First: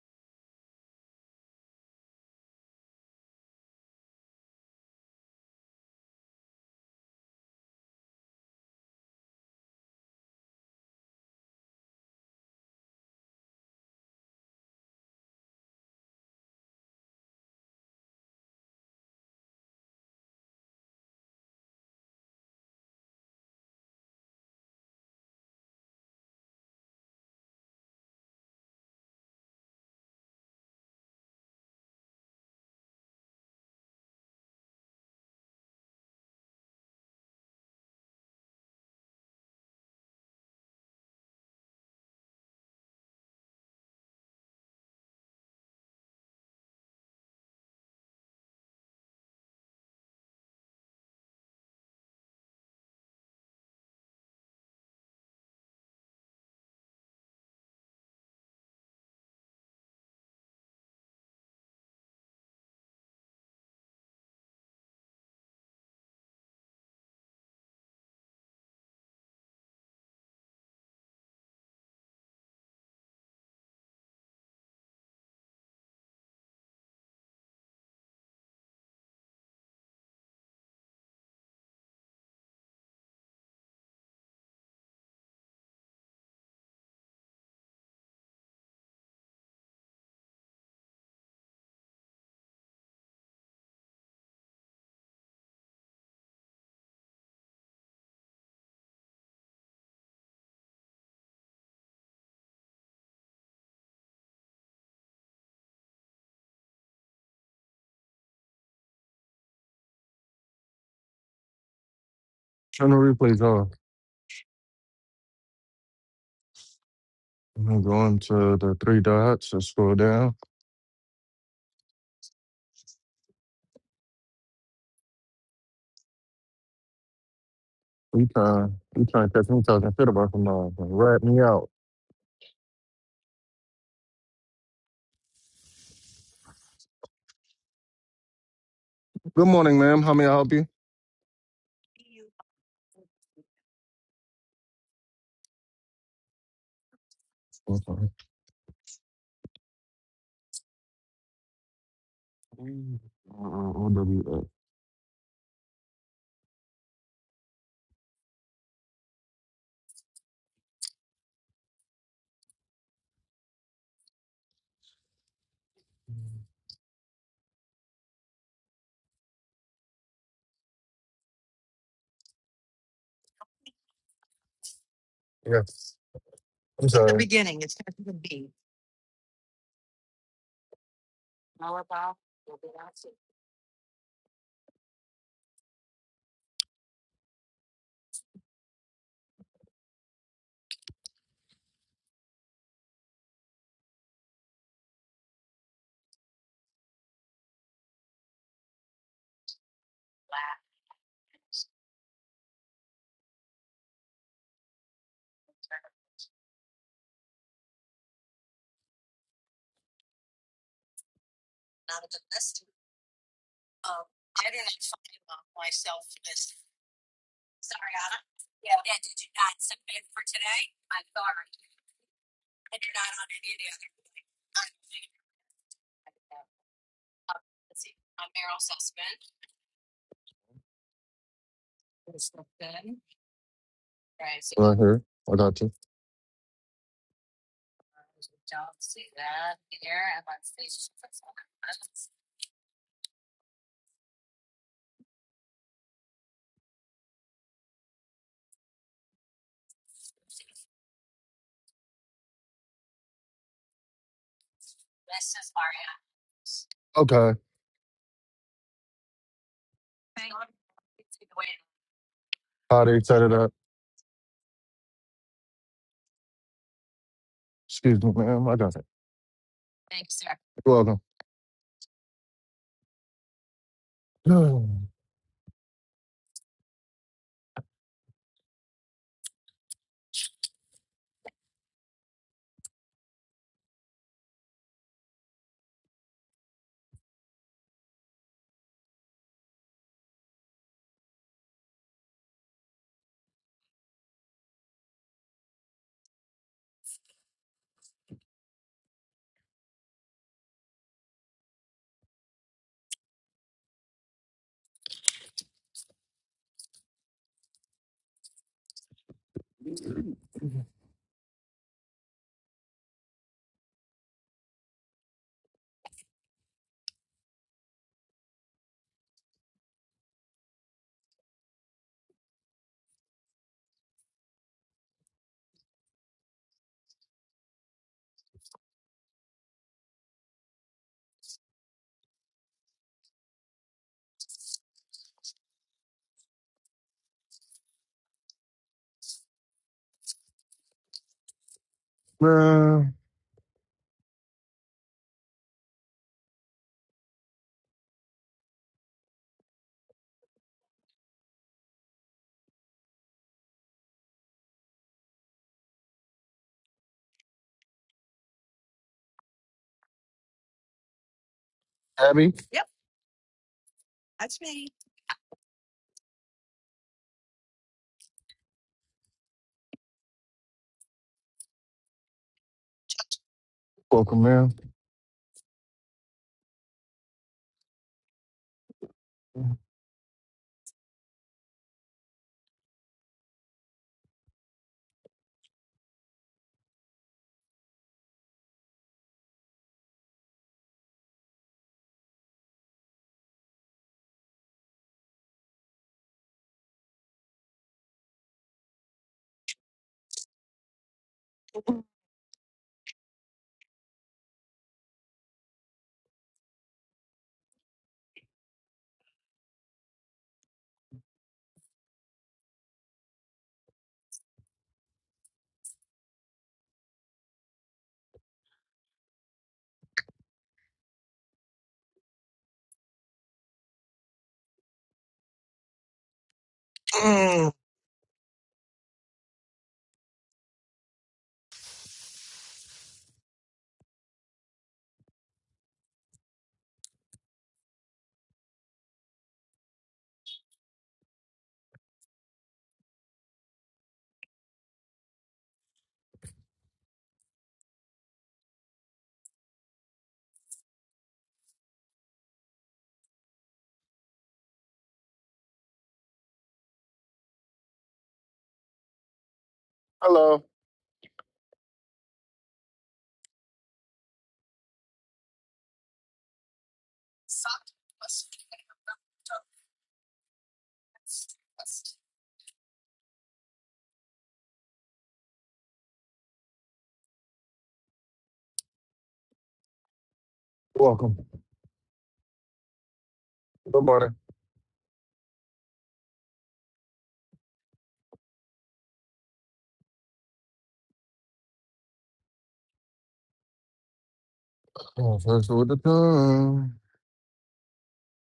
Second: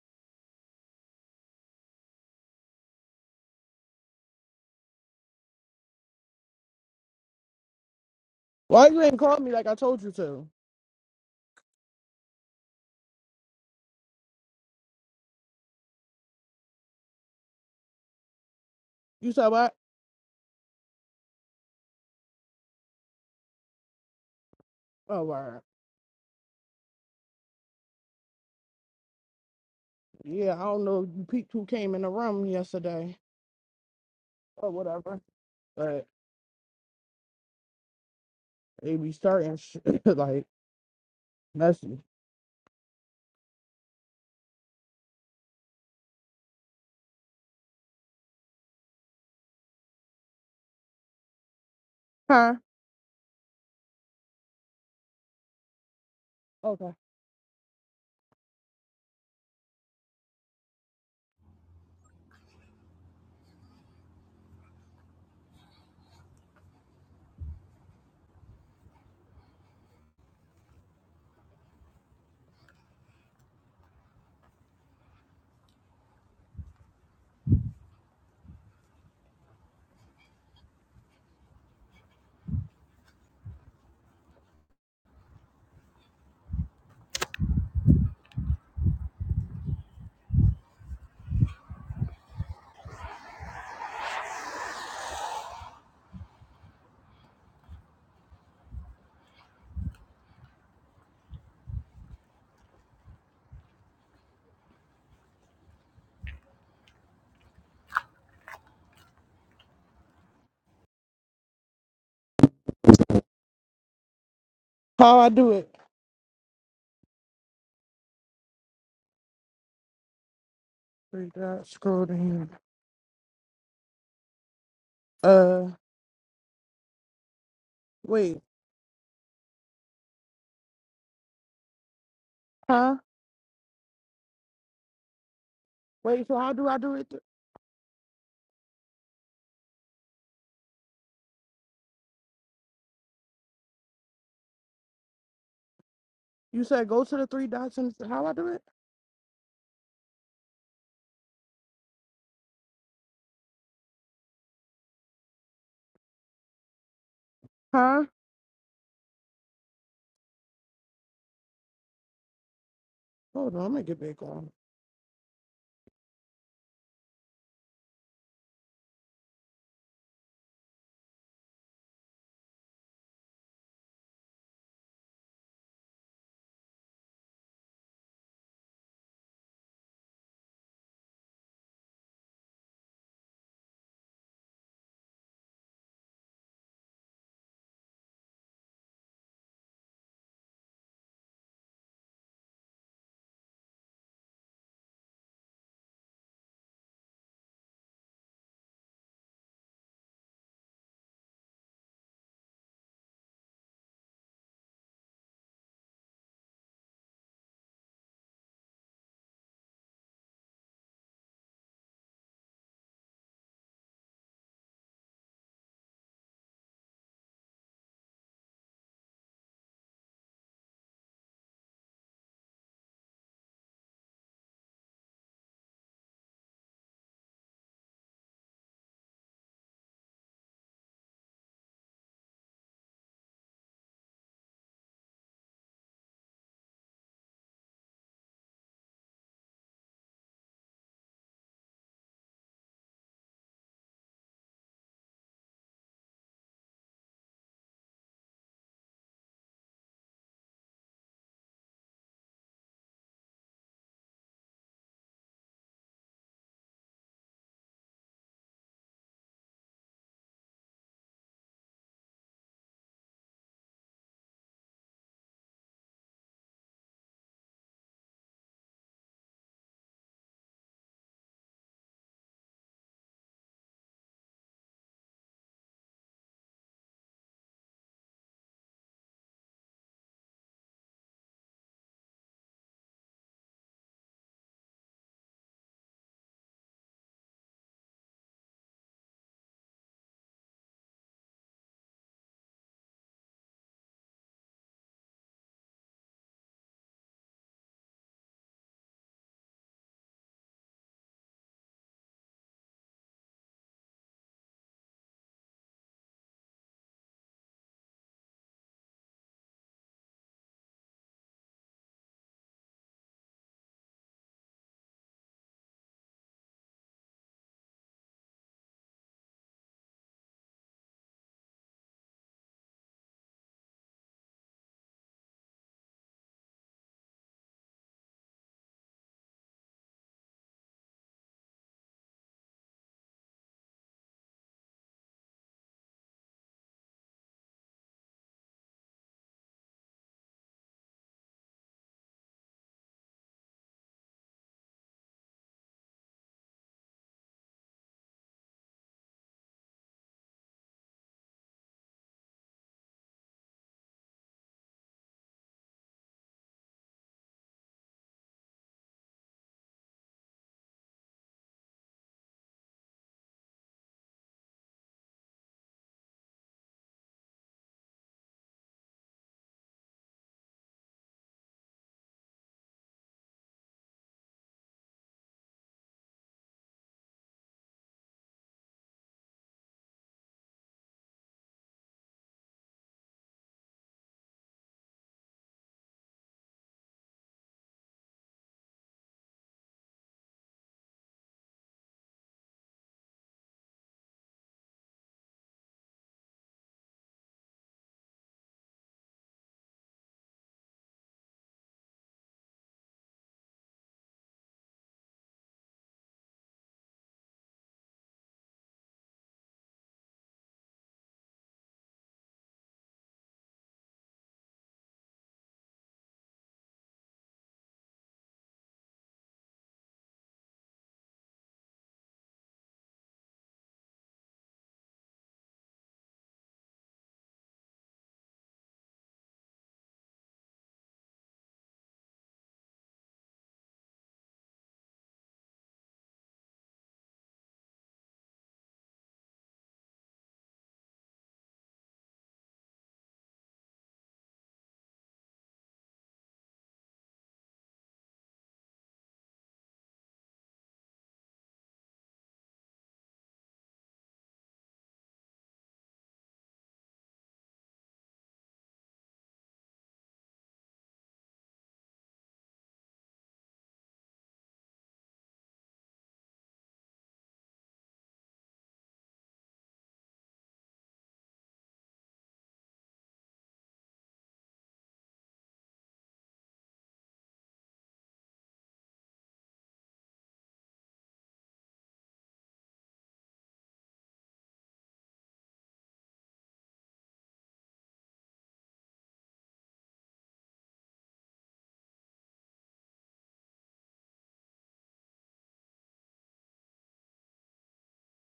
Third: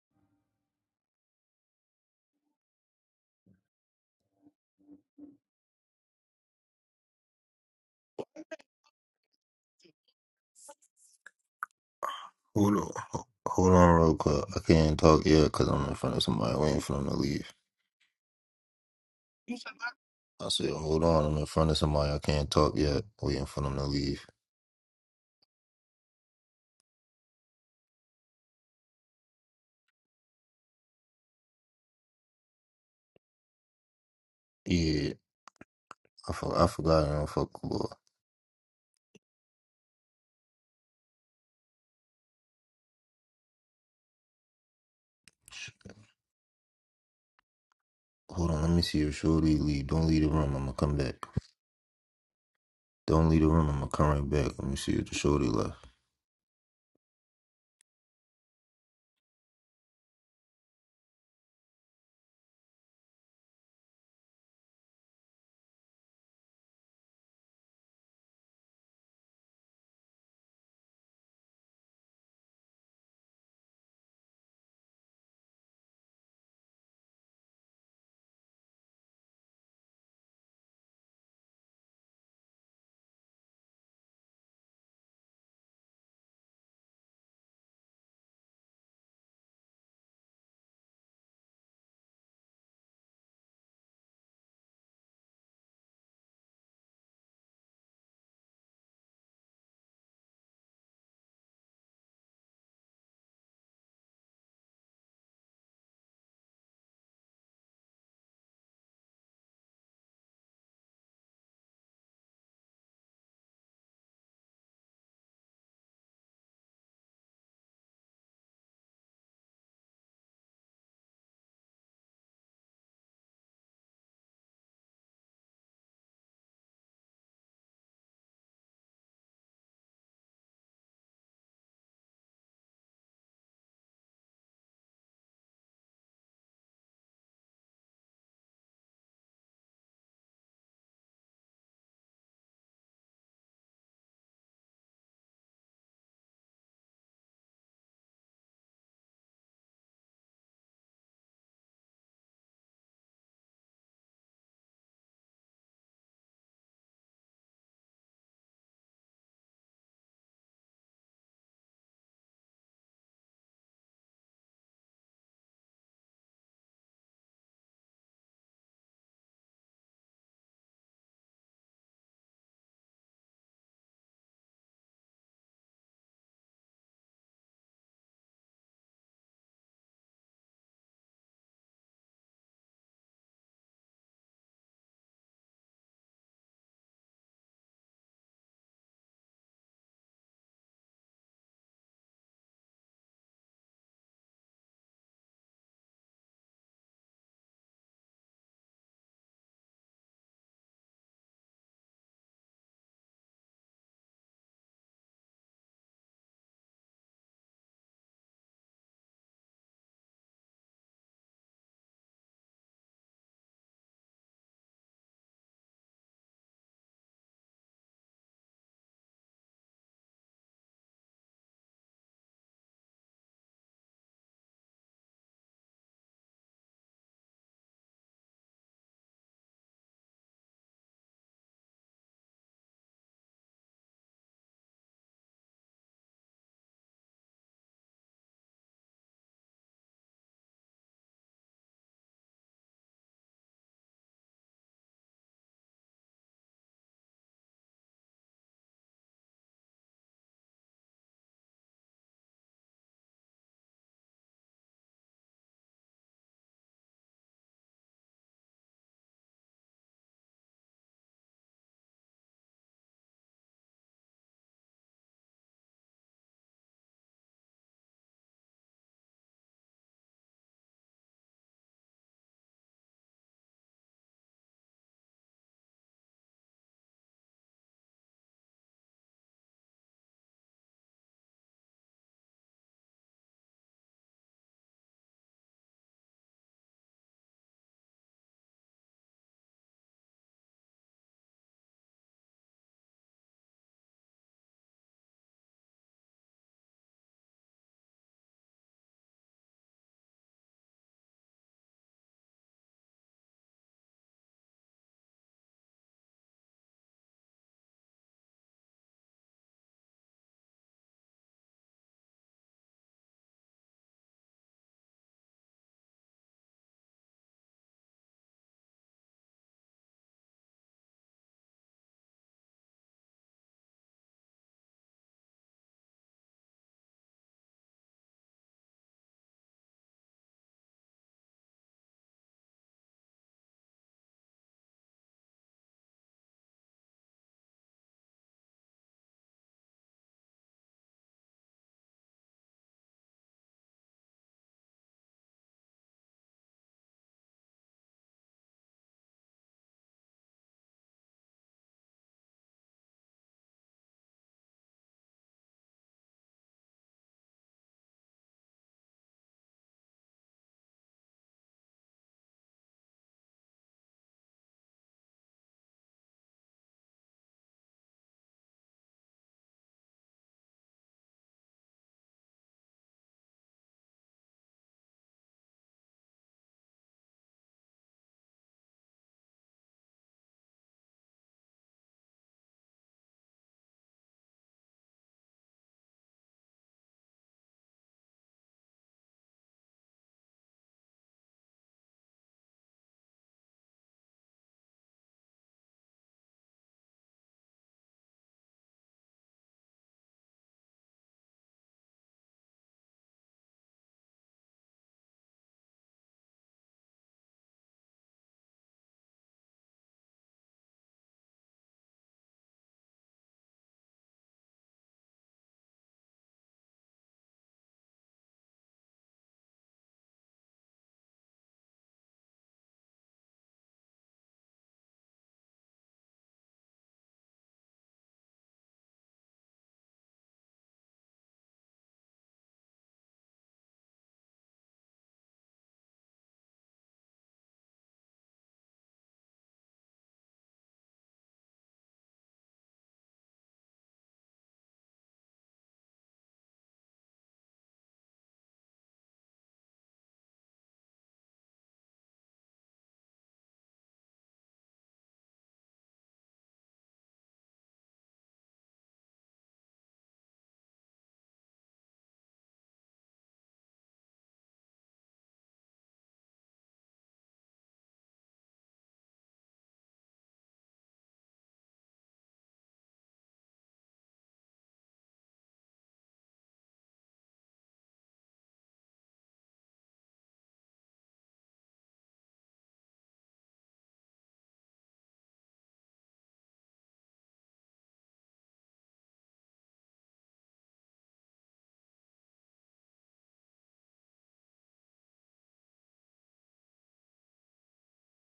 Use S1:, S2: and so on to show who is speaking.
S1: Why you ain't called me like I told you to?
S2: Hold on, ho- hold on, real quick. I can't talk yet because I'm in front of somebody waiting for them to leave.
S1: You said what?
S2: I said, hold on, I'm in front of somebody. I can't talk yet, waiting for them to leave.
S1: Oh, word. Yeah, I don't know. You peeked who came in the room yesterday or
S2: Yeah,
S1: whatever, but
S2: I, for- I forgot. I don't fuck with boy.
S1: they be starting sh- like messy.
S2: Sh- Hold on, let me see if Shorty leave. Don't leave the room. I'm gonna come back.
S1: Huh?
S2: Don't leave the room. I'm gonna come right back. Let me see if the Shorty left.
S1: Okay.
S3: Turn the replays off.
S1: How I do it?
S3: I'm gonna go into the three dots and scroll down.
S1: Three dots. Scroll down. Uh,
S3: You
S1: wait.
S3: trying, you trying to catch me talking shit about some dogs. Rat me out.
S1: Huh? Wait. So how do I do it?
S3: Good morning, ma'am. How may I help you?
S1: You said go to the three dots and
S3: Okay.
S1: how I do it?
S3: Mm, uh, OWF.
S1: Huh? Hold on. Let me get back on.
S3: Yes. I'm sorry. The beginning. It's going to be Right here. I got you. Okay. How they set it up. Excuse me, ma'am. I got it. You're welcome. ma'am. Abby. Welcome, ma'am. Hello. Welcome. Good morning. Oh, first with the time.